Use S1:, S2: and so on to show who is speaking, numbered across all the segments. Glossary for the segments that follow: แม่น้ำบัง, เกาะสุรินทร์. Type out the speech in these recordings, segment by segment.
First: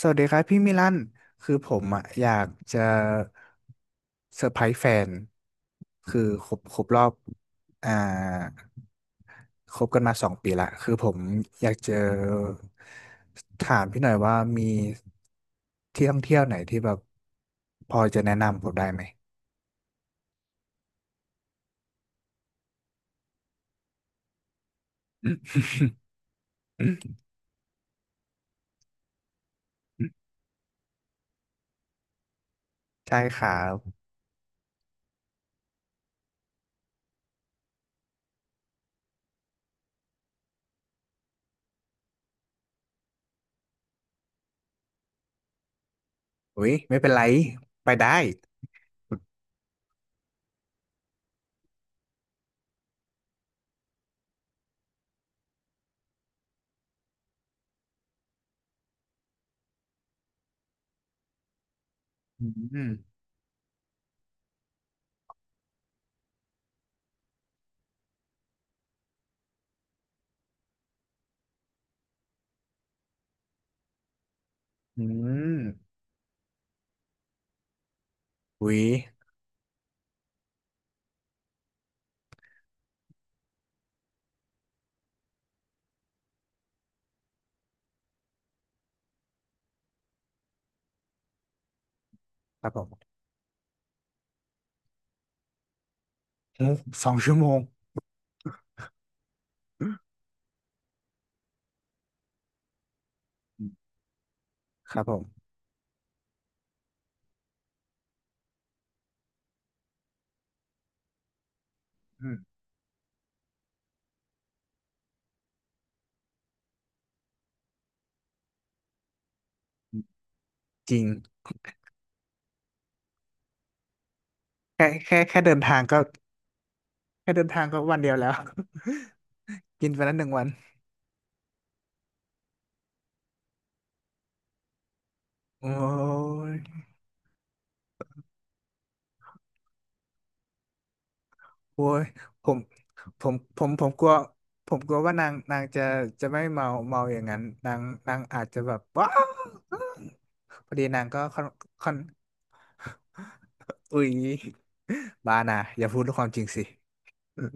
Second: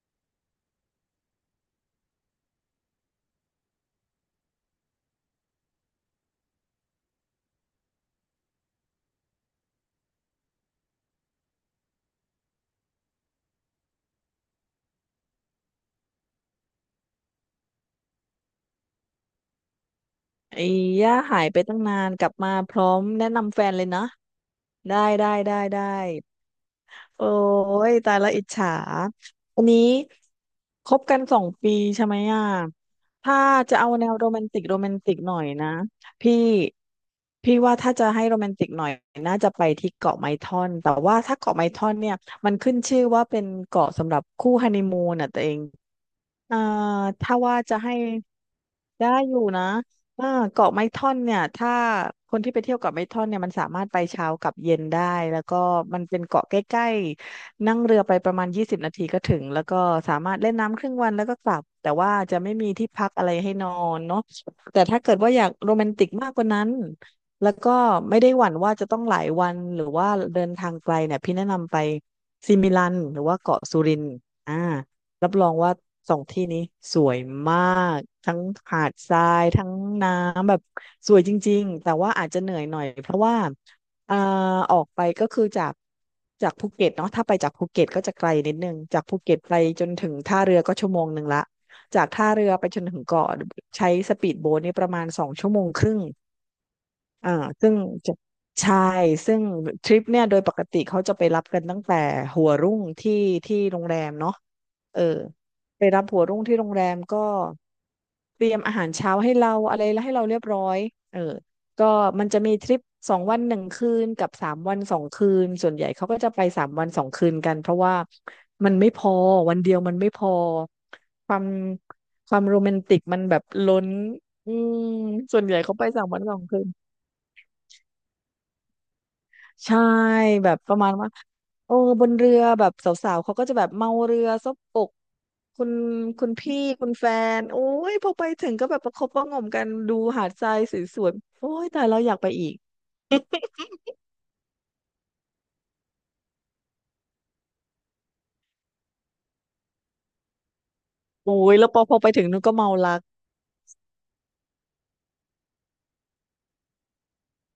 S1: สวัสดีครับพี่มิลันคือผมอยากจะเซอร์ไพรส์แฟนคือครบรอบอ่าคบกันมาสองปีละคือผมอยากจะถามพี่หน่อยว่ามีที่ท่องเที่ยวไหนที่แบบพอจะแนะนำผมได้ไหม
S2: ไอ้ย่าหายไปตั้งนานกลับมาพร้อมแนะนำแฟนเลยนะได้ได้ได้ได้โอ้ยตายละอิจฉาอันนี้คบกัน2 ปีใช่ไหมอ่ะ
S1: ใช่
S2: ถ้า
S1: ครั
S2: จะ
S1: บ
S2: เอาแนวโรแมนติกโรแมนติกหน่อยนะพี่พี่ว่าถ้าจะให้โรแมนติกหน่อยน่าจะไปที่เกาะไม้ท่อนแต่ว่าถ้าเกาะไม้ท่อนเนี่ยมันขึ้นชื่อว่าเป็นเกาะสำหรับคู่ฮันนีมูนอ่ะตัวเอง อ่า
S1: อุ้ยไม่เป็นไร
S2: ถ้าว่าจะ
S1: ไป
S2: ให้
S1: ได้
S2: ได้อยู่นะอ่าเกาะไม้ท่อนเนี่ยถ้าคนที่ไปเที่ยวเกาะไม้ท่อนเนี่ยมันสามารถไปเช้ากับเย็นได้แล้วก็มันเป็นเกาะใกล้ๆนั่งเรือไปประมาณ20 นาทีก็ถึงแล้วก็สามารถเล่นน้ำครึ่งวันแล้วก็กลับแต่ว่าจะ
S1: อื
S2: ไม่มี
S1: ม
S2: ที่พั
S1: อ
S2: กอะไรให้นอนเนาะแต่ถ้าเกิดว่าอยากโรแมนติกมากกว่านั้นแล้วก็ไม่ได้หวั่นว่าจะต้องหลายวันหรือว่าเดินทางไกลเนี่ยพี่แนะนำไปซิมิลันหรือว่าเกาะสุรินทร์อ่า
S1: ื
S2: รับรองว่า
S1: ม
S2: สองที่นี้สวยมากทั้ง
S1: อุ๊
S2: หา
S1: ย
S2: ดทรายทั้งน้ำแบบสวยจริงๆอาจจะเหนื่อยหน่อยเพราะว่าอ่าออกไปก็คือจากภูเก็ตเนาะถ้าไปจากภูเก็ตก็จะไกลนิดนึงจากภูเก็ตไปจนถึงท่าเรือก็1 ชั่วโมงละจากท่าเรือ
S1: ค
S2: ไป
S1: รับ
S2: จ
S1: ผ
S2: นถึง
S1: ม
S2: เกาะใช้สปีดโบ๊ทนี่ประมาณ2 ชั่วโมงครึ่ง
S1: สอง
S2: อ่า
S1: ชั่วโมง
S2: ซึ่งจะใช่ซึ่งทริปเนี่ยโดยปกติเขาจะไปรับกันตั้งแต่หัวรุ่งที่โรงแรมเนาะ
S1: ค
S2: เอ
S1: รั
S2: อ
S1: บผม
S2: ไปรับหัวรุ่งที่โรงแรมก็เตรียมอาหารเช้าให้เราอะไรแล้วให้เราเรียบร้อยเออก็มัน
S1: อืม
S2: จะมีทริป2 วัน 1 คืนกับสามวันสองคืนส่วนใหญ่เขาก็จะไปสามวันสองคืนกันเพราะว่ามันไม่พอวันเดียวมันไม่พอ
S1: จริง
S2: ความความโรแมนติกมันแบบล้นอืม
S1: แค่แค่
S2: ส่
S1: แค่
S2: วนให
S1: เดิ
S2: ญ่
S1: น
S2: เขา
S1: ทาง
S2: ไป
S1: ก็
S2: สามวันสองคืน
S1: แค่เดินทางก็วันเดียวแล้ว
S2: ใช่
S1: กินไปแล้วหนึ่งวั
S2: แบ
S1: น
S2: บประมาณว่าโอ้บนเรือแบบสาวๆเขาก็จะแบบเมาเรือซบอกคุ
S1: โอ้
S2: ณคุณพี่
S1: ย
S2: คุณแฟนโอ้ยพอไปถึงก็แบบประคบประหงมกันดูหาดทรายสวยๆโอ้ยแต่
S1: โอ้
S2: เราย
S1: ย
S2: แล้วอยากไป
S1: ผ
S2: อีก
S1: มผมผมกลัวผมกลัวว่านางนางจะจะไม่เมาเมาอย่างนั้นนางนางอาจจะแบบว้าวพอดีนางก็
S2: โอ้
S1: ค่อน
S2: ยแล้วพอ
S1: ค่
S2: พ
S1: อน
S2: อไปถึงนู้นก็เมารัก
S1: อุ้ยบ้านะอย่าพูดความจริงสิอืม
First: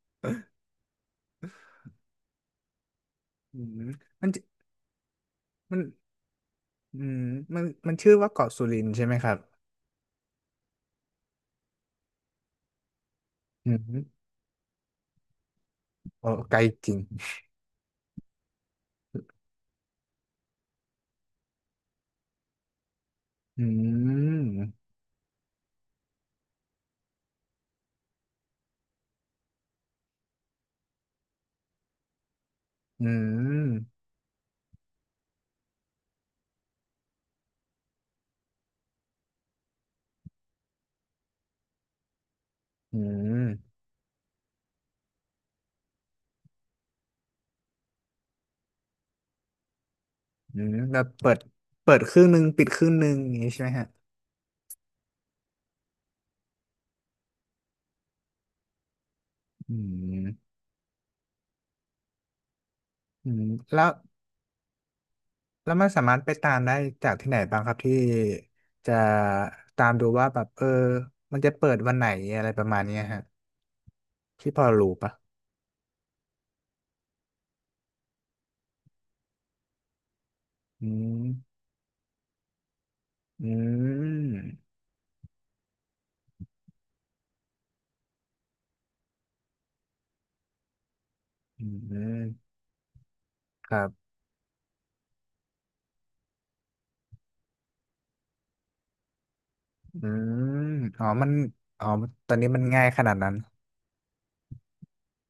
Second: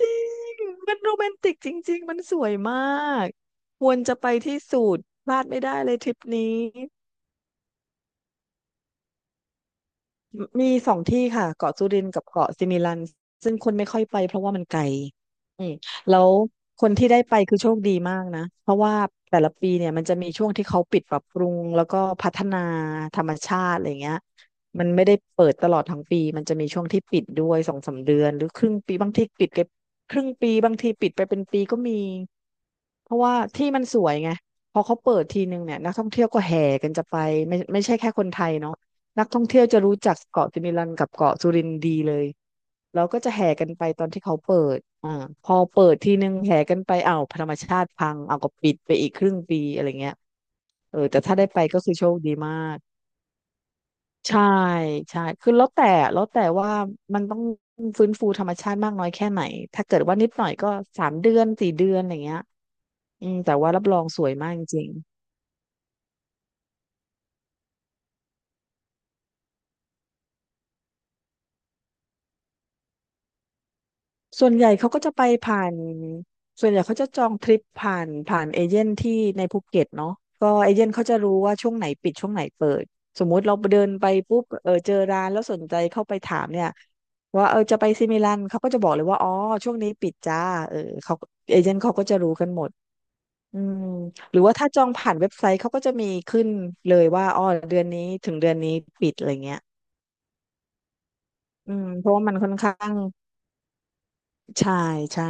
S2: จริงมันโรแมนติกจริงๆมันสวยมาก
S1: อืม
S2: ควรจะ
S1: มั
S2: ไป
S1: นจะ
S2: ที่สุดพลาดไม่ได้
S1: มัน
S2: เลยทริปนี้
S1: อืมมันมันชื่อว่าเกาะสุรินทร์ใช่ไหมครับ
S2: มีสองที่ค่ะเกาะสุรินทร์กับเกาะสิมิลันซึ่งค
S1: อื
S2: นไม่ค่อย
S1: ม
S2: ไปเพราะว่ามันไกลอืมแล้
S1: โอ้
S2: ว
S1: ไกล
S2: ค
S1: จ
S2: น
S1: ริง
S2: ที่ได้ไปคือโชคดีมากนะเพราะว่าแต่ละปีเนี่ยมันจะมีช่วงที่เขาปิดปรับปรุงแล้วก็พัฒนาธรรมชา
S1: อื
S2: ติอะไรเงี้ยมั
S1: ม
S2: นไม่ได้เปิดตลอดทั้งปีมันจะมีช่วงที่ปิดด้วย2-3 เดือนหรือครึ่งปีบางทีปิดไปครึ่งปีบางทีปิดไปเป็นปีก็มี
S1: อื
S2: เพราะว่าที่มันส
S1: ม
S2: วยไงพอเขาเปิดทีนึงเนี่ยนักท่องเที่ยวก็แห่กันจะไปไม่ใช่แค่คนไทยเนาะ นักท่องเที่ยวจะรู้จักเกาะสิมิลันกับเกาะสุรินทร์ดีเลย
S1: อื
S2: แล้วก็จะแห่
S1: ม
S2: กันไปตอนที่เขาเปิดพอเปิดทีนึงแห่กันไปอ้าวธรรมชาติพังเอาก็ปิดไปอีกครึ่งปีอะไรเงี้ย
S1: อืม
S2: เอ
S1: แล้
S2: อ
S1: ว
S2: แต่
S1: เปิ
S2: ถ้า
S1: ด
S2: ได้ไปก็
S1: เปิ
S2: คือ
S1: ด
S2: โช
S1: ค
S2: ค
S1: รึ่ง
S2: ดี
S1: หนึ่ง
S2: มา
S1: ปิดค
S2: ก
S1: รึ่งหนึ่งอย่างนี้ใช่ไหมฮะ
S2: ใช่ใช่คือแล้วแต่ว่ามันต้องฟื้นฟูธรรมชาติมากน้อยแค่ไหน
S1: อื
S2: ถ้าเกิดว่านิดหน่อ
S1: ม
S2: ยก็3 เดือน 4 เดือนอะไรเงี้ยอื
S1: อื
S2: ม
S1: ม
S2: แต่ว่ารั
S1: แล้
S2: บ
S1: ว
S2: รองสวยมากจริง
S1: แล้วมันสามารถไปตามได้จากที่ไหนบ้างครับที่จะตามดูว่าแบบเออมันจะเปิดวันไหนอะไรประมาณเนี้ยฮะ
S2: ส่ว
S1: ที่
S2: น
S1: พ
S2: ให
S1: อ
S2: ญ่เขา
S1: รู้
S2: ก็
S1: ปะ
S2: จะไปผ่านส่วนใหญ่เขาจะจองทริปผ่านเอเจนต์ที่ในภูเก็ตเนาะก็เอเจ
S1: อื
S2: นต์เขาจะรู้ว่า
S1: ม
S2: ช่วงไหนปิดช่วงไหนเปิดสมมุ
S1: อื
S2: ติเราเดินไปปุ๊บ
S1: ม
S2: เออเจอร้านแล้วสนใจเข้าไปถามเนี่ยว่าเออจะไปซิมิลันเขาก็จะบอกเลยว่าอ๋อช่วงนี้ปิดจ้าเออเขาเอ
S1: อื
S2: เจนต์เขาก็จะรู้กั
S1: ม
S2: นหมดอื
S1: ค
S2: ม
S1: รับ
S2: หรือว่าถ้าจองผ่านเว็บไซต์เขาก็จะมีขึ้นเลยว่าอ๋อเดือนนี้ถึงเดือนนี้ปิดอะไรเงี้ย
S1: อืมอ๋อมัน
S2: อื
S1: อ๋
S2: ม
S1: อ
S2: เพราะว่า
S1: ตอ
S2: มัน
S1: น
S2: ค่
S1: นี้
S2: อน
S1: มัน
S2: ข้า
S1: ง่าย
S2: ง
S1: ขนาดนั้น
S2: ใช่ใช่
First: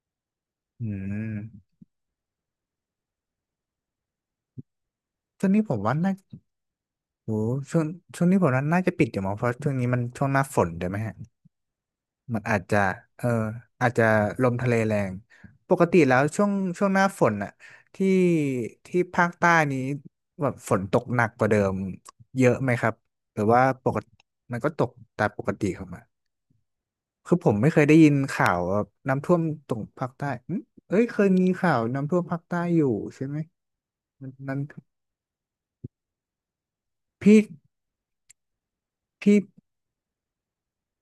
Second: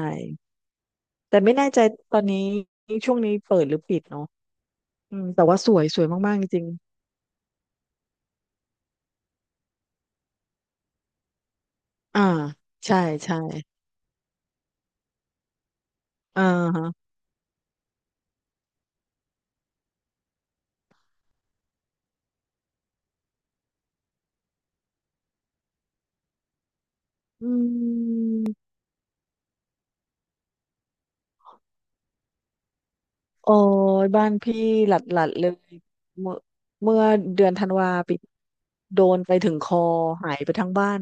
S1: อื
S2: แต่ไม่แน่
S1: ม
S2: ใจตอนนี้ช่วงนี้เปิดหรือปิดเนาะอืมแต่
S1: ช่วง
S2: ว่า
S1: นี้
S2: ส
S1: ผม
S2: วย
S1: ว่า
S2: สวย
S1: น่า
S2: มากๆจริง
S1: โหช่วงช่วงนี้ผมว่าน่าจะปิดอยู่มั้งเพราะช่วงนี้มันช่วงหน้าฝนด้วยไหมฮะ
S2: ๆ
S1: มันอาจจะ
S2: ใช่
S1: เออ
S2: ใช่
S1: อาจจะลมทะเลแรงปกติแล้ว
S2: อ่า
S1: ช่วงช่
S2: ฮะ
S1: วงหน้าฝนน่ะที่ที่ภาคใต้นี้แบบฝนตกหนักกว่าเดิมเยอะไหมครับหรือว่าปกติมันก็ตกตามปกติของมันคือ
S2: อื
S1: ผมไม่เคยได้ยินข่าว
S2: ม
S1: ว่าน้ำท่วมตรงภาคใต้อืมเอ้ยเคยมีข่าวน้ำท่วมภาคใต้อยู่ใช่ไหม
S2: โอ้ยบ้า
S1: มั
S2: น
S1: น
S2: พี่
S1: นั้น
S2: หลัดๆเลยเมื่อเมื่อ
S1: พี่
S2: เดือนธันวาปีโดนไป
S1: พี่
S2: ถึงคอหายไปทั้งบ้าน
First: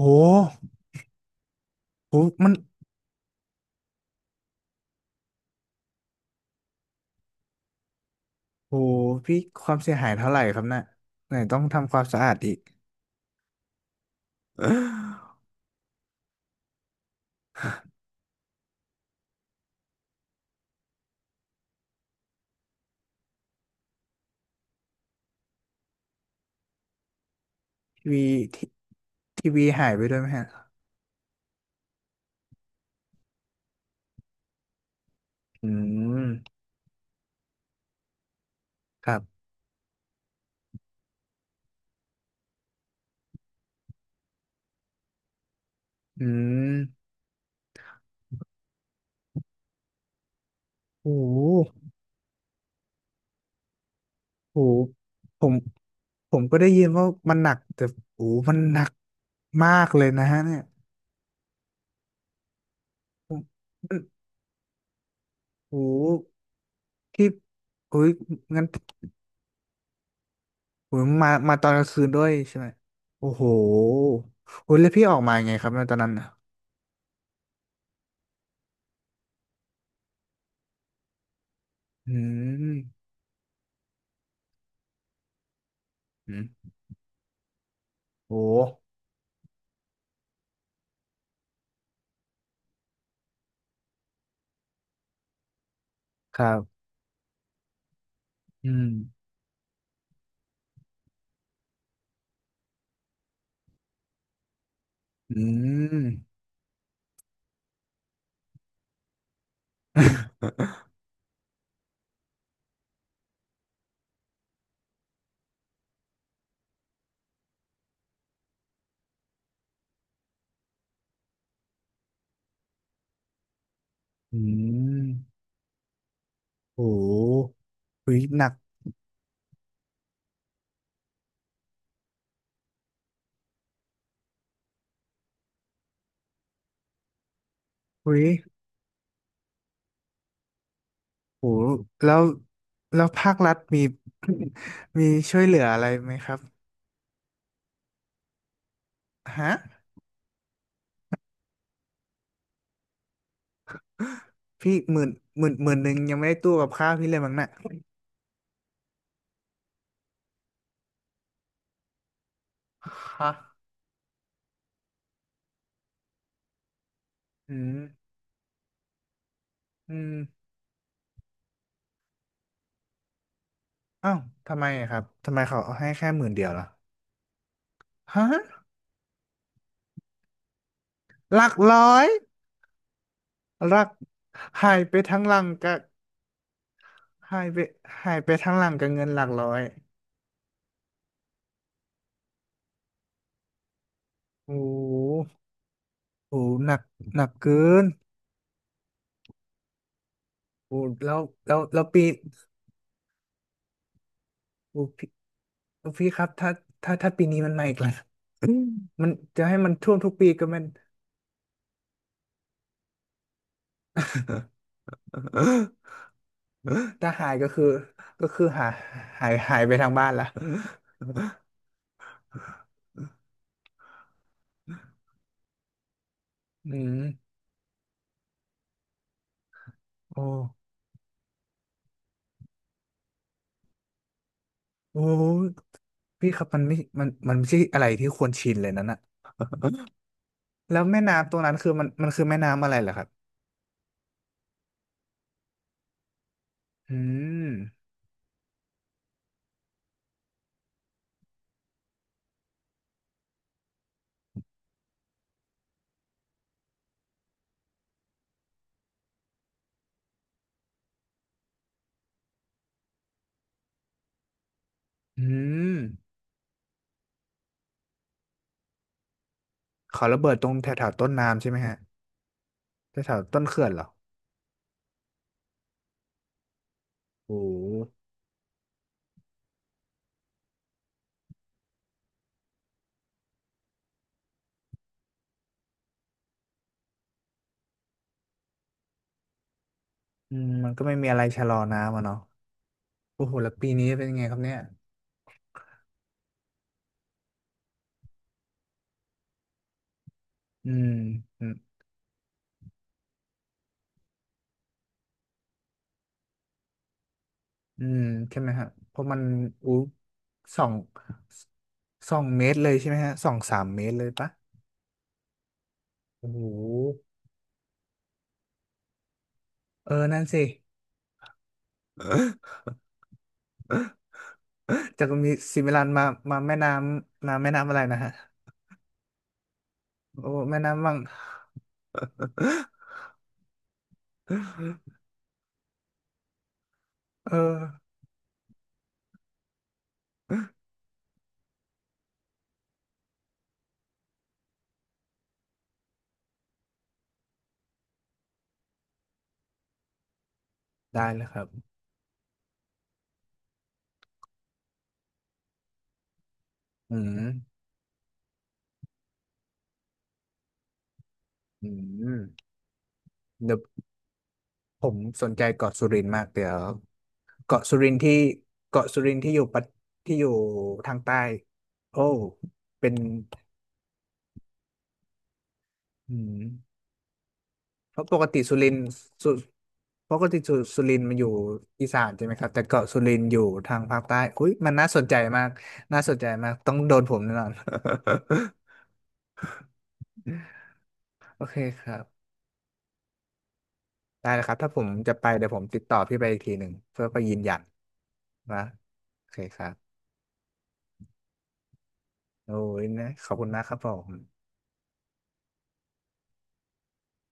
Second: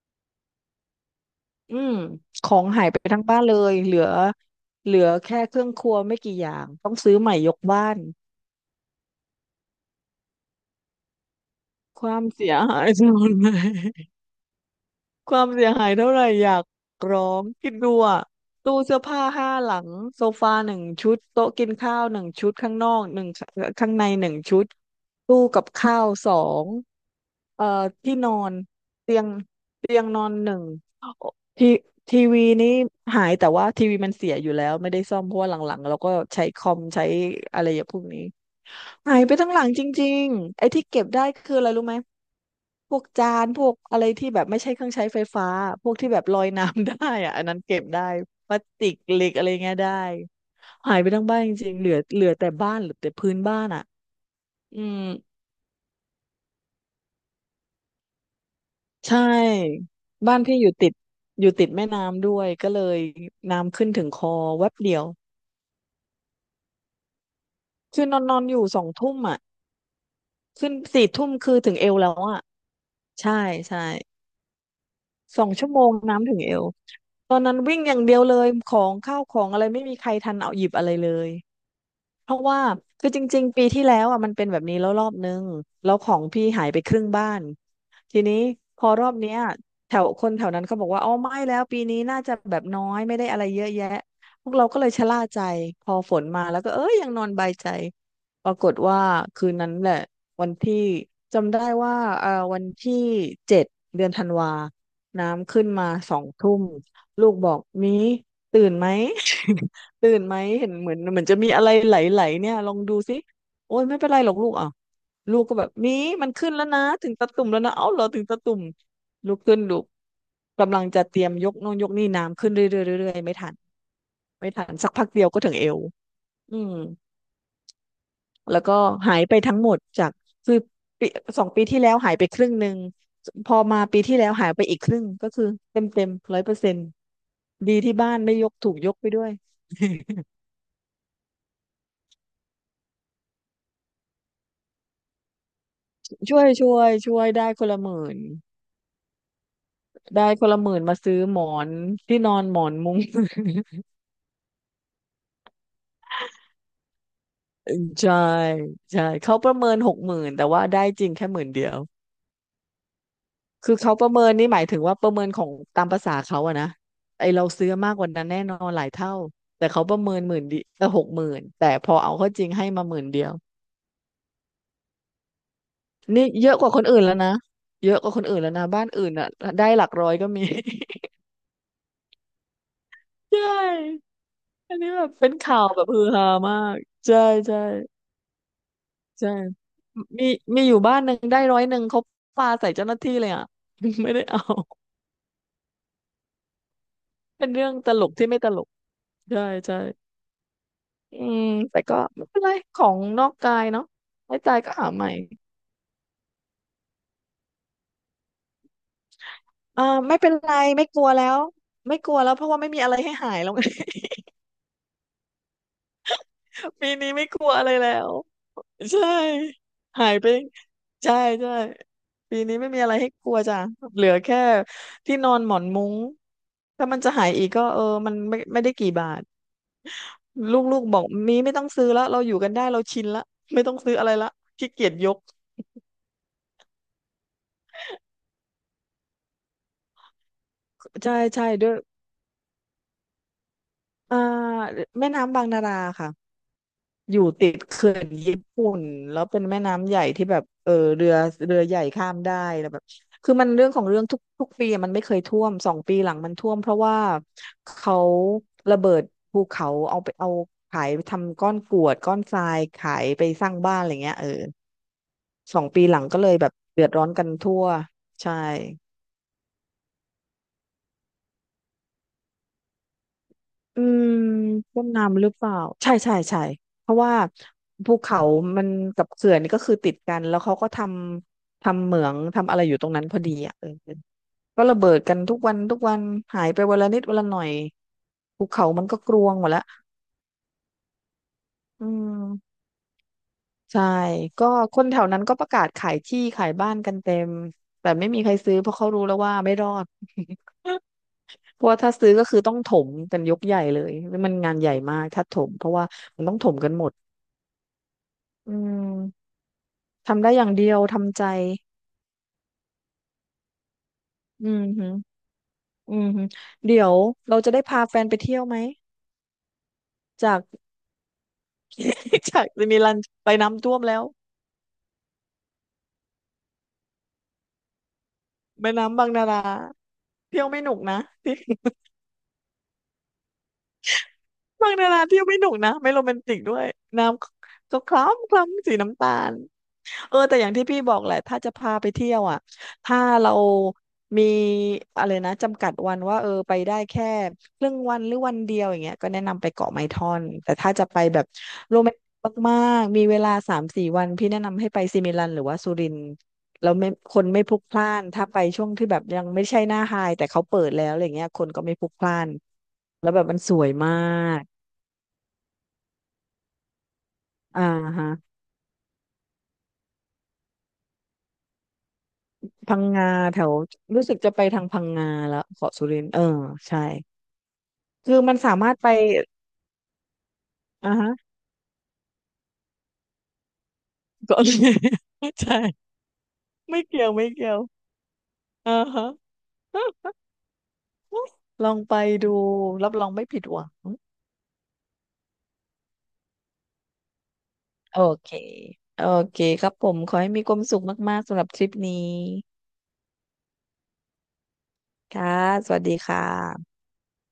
S1: โอ้
S2: อืม
S1: โห
S2: ข
S1: มัน
S2: องหายไปทั้งบ้านเลยเหลือแค่เครื่องครัวไม่กี่อย่างต้องซื้อใหม่ยกบ้าน
S1: โอ้โหพี่ความเสียหายเท่าไหร่ครับน่ะไหนต้องทำควา
S2: ค
S1: ม
S2: วา
S1: สะ
S2: ม
S1: อาด
S2: เสี
S1: อี
S2: ย
S1: ก
S2: หาย ทั้งหมดเลย ความเสียหายเท่าไหร่อยากร้องคิดดูอะตู้เสื้อผ้า5หลังโซฟาหนึ่งชุดโต๊ะกินข้าวหนึ่งชุดข้างนอกหนึ่งข้างในหนึ่งชุดตู้กับข้าวสองเอ่อ
S1: ที
S2: ที่
S1: วี
S2: นอน
S1: ที
S2: เตียง
S1: ทีวีหาย
S2: เตีย
S1: ไป
S2: ง
S1: ด้ว
S2: น
S1: ย
S2: อ
S1: ไหม
S2: น
S1: ฮะ
S2: หนึ่งโอทีทีวีนี้หายแต่ว่าทีวีมันเสียอยู่แล้วไม่ได้ซ่อมเพราะว่าห
S1: อื
S2: ลังๆเราก็
S1: ม
S2: ใช้คอมใช้อะไรอย่างพวกนี้
S1: ค
S2: หา
S1: รั
S2: ยไป
S1: บ
S2: ทั้งหลังจริงๆไอ้ที่เก็บได้คืออะไรรู้ไหมพวกจานพวกอะไรที่แบบไม่ใช่เครื่องใช้ไฟฟ้า พวกที่แบ
S1: อื
S2: บลอยน้ำได้
S1: ม
S2: อะอันนั้นเก็บได้พลาสติกเหล็กอะไรเงี้ยได้ หายไป
S1: โอ้
S2: ทั้ง
S1: โห
S2: บ้านจริงๆ เหลือแต่บ้านเหลือแต่พื้นบ้านอ่ะ
S1: โอ้
S2: อื
S1: โห
S2: ม
S1: ผมผมก็ได้ยินว่ามันหนักแต่โอ้โหมันหนัก
S2: ใช
S1: มา
S2: ่
S1: กเลยนะ
S2: บ้า
S1: ฮะ
S2: น
S1: เนี่
S2: พี่
S1: ย
S2: อยู่ติดแม่น้ำด้วยก็เลย
S1: ผม
S2: น้ำขึ้น
S1: มัน
S2: ถึงคอแวบเดียว
S1: โอ้โหที่โอ้
S2: คือ
S1: ย
S2: นอนนอนอ
S1: งั้
S2: ยู่
S1: น
S2: สองทุ่มอ่ะขึ้น
S1: ผ
S2: สี่
S1: ม
S2: ทุ่
S1: มา
S2: มคื
S1: มา
S2: อ
S1: ตอ
S2: ถึ
S1: น
S2: ง
S1: กลา
S2: เอ
S1: ง
S2: ว
S1: คืน
S2: แล้
S1: ด้
S2: ว
S1: วย
S2: อ่ะ
S1: ใช่ไหมโอ้
S2: ใช่
S1: โห
S2: ใช่
S1: โอ้ยแล้วพี่ออกมา
S2: ส
S1: ยั
S2: อ
S1: ง
S2: ง
S1: ไงค
S2: ชั่
S1: รั
S2: ว
S1: บ
S2: โม
S1: ใน
S2: ง
S1: ตอนนั้น
S2: น้ำถึงเอวตอนนั้นวิ่งอย่างเดียวเลย ของข้าวของอะไรไม่มีใครทันเอาหยิบอะไรเลย
S1: อื
S2: เพราะว่า
S1: ม
S2: คือจริงๆปีที่แล้วอ่ะมันเป็นแบบนี้แล้วรอบนึงแล้วของ
S1: อื
S2: พี่หาย
S1: ม
S2: ไปครึ่งบ้านทีนี้
S1: โอ้
S2: พอรอบเนี้ยแถวคนแถวนั้นเขาบอกว่าอ๋อไม่แล้วปีนี้น่าจะแบบน้อยไม่ได้อะไรเยอะแยะพวกเราก็เลยชะล่าใจพอฝน
S1: ค
S2: มา
S1: รั
S2: แล้วก็
S1: บ
S2: เอ้ยยังนอนใบายใจปราก
S1: อื
S2: ฏ
S1: ม
S2: ว่าคืนนั้นแหละวันที่จำได้ว่าเอ่อวันที่7เดือนธันวา
S1: อื
S2: น้ำขึ้นมา
S1: ม
S2: สองทุ่มลูกบอกมีตื่นไหม ตื่นไหมเห็น เหมือนจะมีอะไรไหลๆเนี่ยลองดูสิโอ้ยไม่เป็นไรหรอกลูกอ่ะลูกก็แบบมีมันขึ้นแล้วนะถึงตะตุ่มแล้วนะเอ้าเหรอถึงตะตุ่มลุกขึ้นลูกกำลังจะเตรียมยกโน้องยกนี่น้ำขึ้นเรื่อยๆเรื่อยๆไม่ทัน
S1: อื
S2: สักพั
S1: ม
S2: กเดียวก็ถึงเอวอืม
S1: โอ้โหหุยหนัก
S2: แล้วก็หายไปทั้งหมดจากคือปีสองปีที่แล้วหายไปครึ่งหนึ่งพอมาปีที่แล้วหายไปอีกครึ่งก็คือเต็ม100%ดีที่บ้า
S1: หุ
S2: น
S1: ย
S2: ไม่ยกถูกยกไปด้วย
S1: โอ้โหแล้วแล้วภาครัฐมี มีช่วยเหลืออะไรไหมครั
S2: ช่
S1: บ
S2: วยช่วยช่วยได้คนละหมื่น
S1: ฮะ
S2: ได้คนละ10,000มาซื้อหมอนที่นอนหมอนมุ้ง
S1: พี่หมื่นหมื่นหนึ่งยังไม่ได้ตู้กับข้าวพี่เลยมั้งน่ะ
S2: ใช่ใช่เขาประเมินหกหมื่นแต่ว่าได้จริงแค่หมื่นเดียว
S1: ฮะ
S2: คือเขาประเมินนี่หมายถึงว่าประเมินของตามภาษาเขาอะนะไอเรา
S1: อื
S2: ซื้อ
S1: ม
S2: มากกว่านั้นแน่นอนหลายเท่าแต่เขาป
S1: อื
S2: ระ
S1: ม
S2: เมินหกหมื่นแต่พอเอาเข้าจริงให้มาหมื่นเดียว
S1: อ้าวทำไมครับทำไมเขาให้แค่ห
S2: นี่
S1: มื่นเดีย
S2: เย
S1: ว
S2: อะก
S1: ล่ะ
S2: ว่าคนอื่นแล้วนะเยอะกว่าคน
S1: ฮะ
S2: อื่นแล้วนะบ้านอื่นอะได้หลักร้อยก็มี
S1: หลักร้อย
S2: ใช่
S1: หลัก
S2: อั
S1: หา
S2: น
S1: ย
S2: นี้
S1: ไป
S2: แบบ
S1: ทั้ง
S2: เป็
S1: ห
S2: น
S1: ลัง
S2: ข่าว
S1: กับ
S2: แบบฮือฮามากใช่
S1: หายไป
S2: ใช่
S1: หายไปทั้งหลังกับเงินหลั
S2: ใช่
S1: กร้อย
S2: มีมีอยู่บ้านหนึ่งได้100เขาปาใส่เจ้าหน้าที่เลยอ่ะ ไม่ได้เอา
S1: โอ้โหโอ้โหหนักหนัก
S2: เป็น
S1: เกิ
S2: เรื่อง
S1: น
S2: ตลกที่ไม่ตลก ใช่ใช่
S1: โอ้แล้
S2: อื
S1: ว
S2: ม
S1: แล้ว
S2: แต่
S1: แล้ว
S2: ก็
S1: ปี
S2: ไม่เป็นไร ของนอกกายเนาะไม่ตายก็
S1: โอ้
S2: หาใหม่
S1: พี่โอ้พี่ครับถ้าถ้าถ้าปีนี้มันมาอีกแล้วอืม มันจะให้มัน
S2: อ่า
S1: ท่วมทุก
S2: ไม่
S1: ปี
S2: เป็น
S1: ก็
S2: ไร
S1: ไมัน
S2: ไม่กลัวแล้ว ไม่กลัวแล้วเพราะว่าไม่มีอะไรให้หายแล้ว ปี นี้
S1: ถ้า
S2: ไม่
S1: หาย
S2: กลั
S1: ก็
S2: ว
S1: คื
S2: อะ
S1: อ
S2: ไรแล้ว
S1: ก็คือหาย
S2: ใช่
S1: หายหายไปทางบ้า
S2: หา
S1: น
S2: ย
S1: ละ
S2: ไปใช่ใช่ ปีนี้ไม่มีอะไรให้กลัวจ้ะเหลือแค่ที่นอนหมอนมุ้ง
S1: อื
S2: ถ้า
S1: ม
S2: มันจะหายอีกก็เออมันไม่ไม่ได้กี่บาท
S1: โอ้
S2: ลูกๆบอกมีไม่ต้องซื้อแล้วเราอยู่กันได้เราชินละไม่ต้องซื้ออะไรละขี้เกียจ
S1: โอ้
S2: ยก
S1: พี่ครับมันไม่มันไม่ใช่อะไรที่ควรชินเลยนั่นแล้วแม่
S2: ใช่
S1: น้ำตรง
S2: ใช่
S1: นั้น
S2: ด้
S1: คือ
S2: วย
S1: มันมันคือแม่น้ำอะไรเหรอครับ
S2: อ่าแม่น้ำบางนาราค่ะ
S1: อื
S2: อยู่
S1: ม
S2: ติดเขื่อนญี่ปุ่นแล้วเป็นแม่น้ำใหญ่ที่แบบเออเรือเรือใหญ่ข้ามได้แล้วแบบคือมันเรื่องของเรื่องทุกทุกปีอะมันไม่เคยท่วมสองปีหลังมันท่วมเพราะว่าเขาระเบิดภูเขาเอาไปเอาขายทำก้อนกรวดก้อนทรายขายไปสร้างบ้านอะไรเงี้ยเออ
S1: อื
S2: สอง
S1: ม
S2: ปีหลังก็เลยแบบเดือดร้อนกันทั่วใช่
S1: เขาระเบิดตรงแถวแถวต้นน้ำใช่ไหมฮะแถวแถวต้นเขื่อนเห
S2: อื
S1: รอ
S2: มต้นน้ำหรือเปล่าใช่ใช่ใช่เพราะว่า
S1: โอ้โห
S2: ภูเขามันกับเขื่อนนี่ก็คือติดกันแล้วเขาก็ทำเหมืองทำอะไรอยู่ตรงนั้นพอดีอ่ะเออก็ระเบิดกันทุกวันทุกวันหายไปวันละนิดวันละหน่อยภูเขามันก็กรวงหมดละ
S1: อืมมันก็ไม่มีอะไรชะลอ
S2: อื
S1: น้ำอะเนาะ
S2: ม
S1: โอ้โหแล้วปี
S2: ใช่
S1: นี้เป็นยังไงครับ
S2: ก็
S1: เนี่ย
S2: คนแถวนั้นก็ประกาศขายที่ขายบ้านกันเต็มแต่ไม่มีใครซื้อเพราะเขารู้แล้วว่าไม่รอด
S1: อืมอืม
S2: เพราะว่าถ้าซื้อก็คือต้องถมกันยกใหญ่เลยมันงานใหญ่มากถ้าถมเพราะว่ามันต้อง
S1: อืมใช่ไหม
S2: อื
S1: ฮะเพราะมัน
S2: ม
S1: อู้
S2: ทำได้อย่าง
S1: สอ
S2: เดี
S1: ง
S2: ยวทำใจ
S1: สองเมตรเลยใช่ไหมฮะสองสามเมตรเลยปะ
S2: อืมฮึอืมฮึ
S1: โอ้โห
S2: เดี๋ยวเราจะได้พาแฟนไปเที่ยวไหม
S1: เออนั่น
S2: จาก
S1: สิ
S2: จากจะมีรันไปน้ำท่วมแล้ว
S1: จากมีซิมิลันมามาแม่น้ำน้ำแม่น้ำอะไรนะฮะ
S2: แม่น้ำบางนารา
S1: โอ้
S2: เที่ยว
S1: แม่
S2: ไม่หนุก
S1: น้ำบั
S2: นะ
S1: ง
S2: บางนาราเที่ยวไม่หนุกนะไม่โรแมนติกด้วยน้
S1: เออ
S2: ำก็คล้ำคล้ำสีน้ำตาล เออแต่อย่างที่พี่บอกแหละถ้าจะพาไปเที่ยวอ่ะถ้าเรามีอะไรนะจำกัดวันว่าเออไปได้แค่ครึ่งวันหรือวันเดียวอย่างเงี้ยก็แนะนำไปเกาะไม้ท่อนแต่ถ้าจะไป
S1: ได้
S2: แบ
S1: เล
S2: บ
S1: ยครับ
S2: โรแมนติกมากๆมีเวลา3-4 วันพี่แนะนำให้ไปซิมิลันหรือว่าสุรินทร์แล้วไม่
S1: อื
S2: ค
S1: ม
S2: นไม่พลุกพล่านถ้าไปช่วงที่แบบยังไม่ใช่หน้าไฮแต่เขาเปิดแล้วอะไรเงี้ยคนก็
S1: อื
S2: ไม่พลุกพล่า
S1: ม
S2: นแล้วแบบมันส
S1: เดี๋ยว
S2: วยมาก
S1: ผมสนใจเกาะสุรินทร์มากเดี๋ยว
S2: อ่า
S1: เกาะสุรินทร์
S2: ฮะ
S1: ที่เกาะสุรินทร์ที่อยู่ปัตที่อยู่ทางใต้โอ้
S2: พัง
S1: เป็น
S2: งาแถวรู้สึกจะไปทางพังงาแล้วเกาะสุรินทร์
S1: อื
S2: เออ
S1: ม
S2: ใช่
S1: เพราะป
S2: คือ
S1: ก
S2: มัน
S1: ติ
S2: สา
S1: สุริ
S2: มาร
S1: น
S2: ถ
S1: ทร์
S2: ไป
S1: สุปกติสุสุ
S2: อ่า
S1: รินทร์
S2: ฮะ
S1: มันอยู่อีสานใช่ไหมครับแต่เกาะสุรินทร์อยู่ทางภาคใต้
S2: ก็
S1: อุ้ยมันน่าสนใจ มาก
S2: ใช่
S1: น่าสนใจมากต้อง
S2: ไม่
S1: โดน
S2: เกี่ยว
S1: ผม
S2: ไม่
S1: แน่นอ
S2: เกี่
S1: น
S2: ยวอ่าฮะ
S1: โอเค
S2: ลอง
S1: ค
S2: ไป
S1: รับ
S2: ดู รับรองไม่ผิดหวัง
S1: ได้แล้วครับถ้าผมจะไปเดี๋ยวผมติดต่อพี่ไปอีกทีหนึ่งเพื่อไปยืนยัน
S2: โอเค
S1: นะ
S2: โอ
S1: โอเค
S2: เค
S1: ค
S2: ค
S1: รั
S2: รับผ
S1: บ
S2: ม ขอให้มีความสุขมากๆสำหรับทริปนี้
S1: โอ้ยนะขอบคุณมากครับผม
S2: ค่ะสวัสดีค่ะ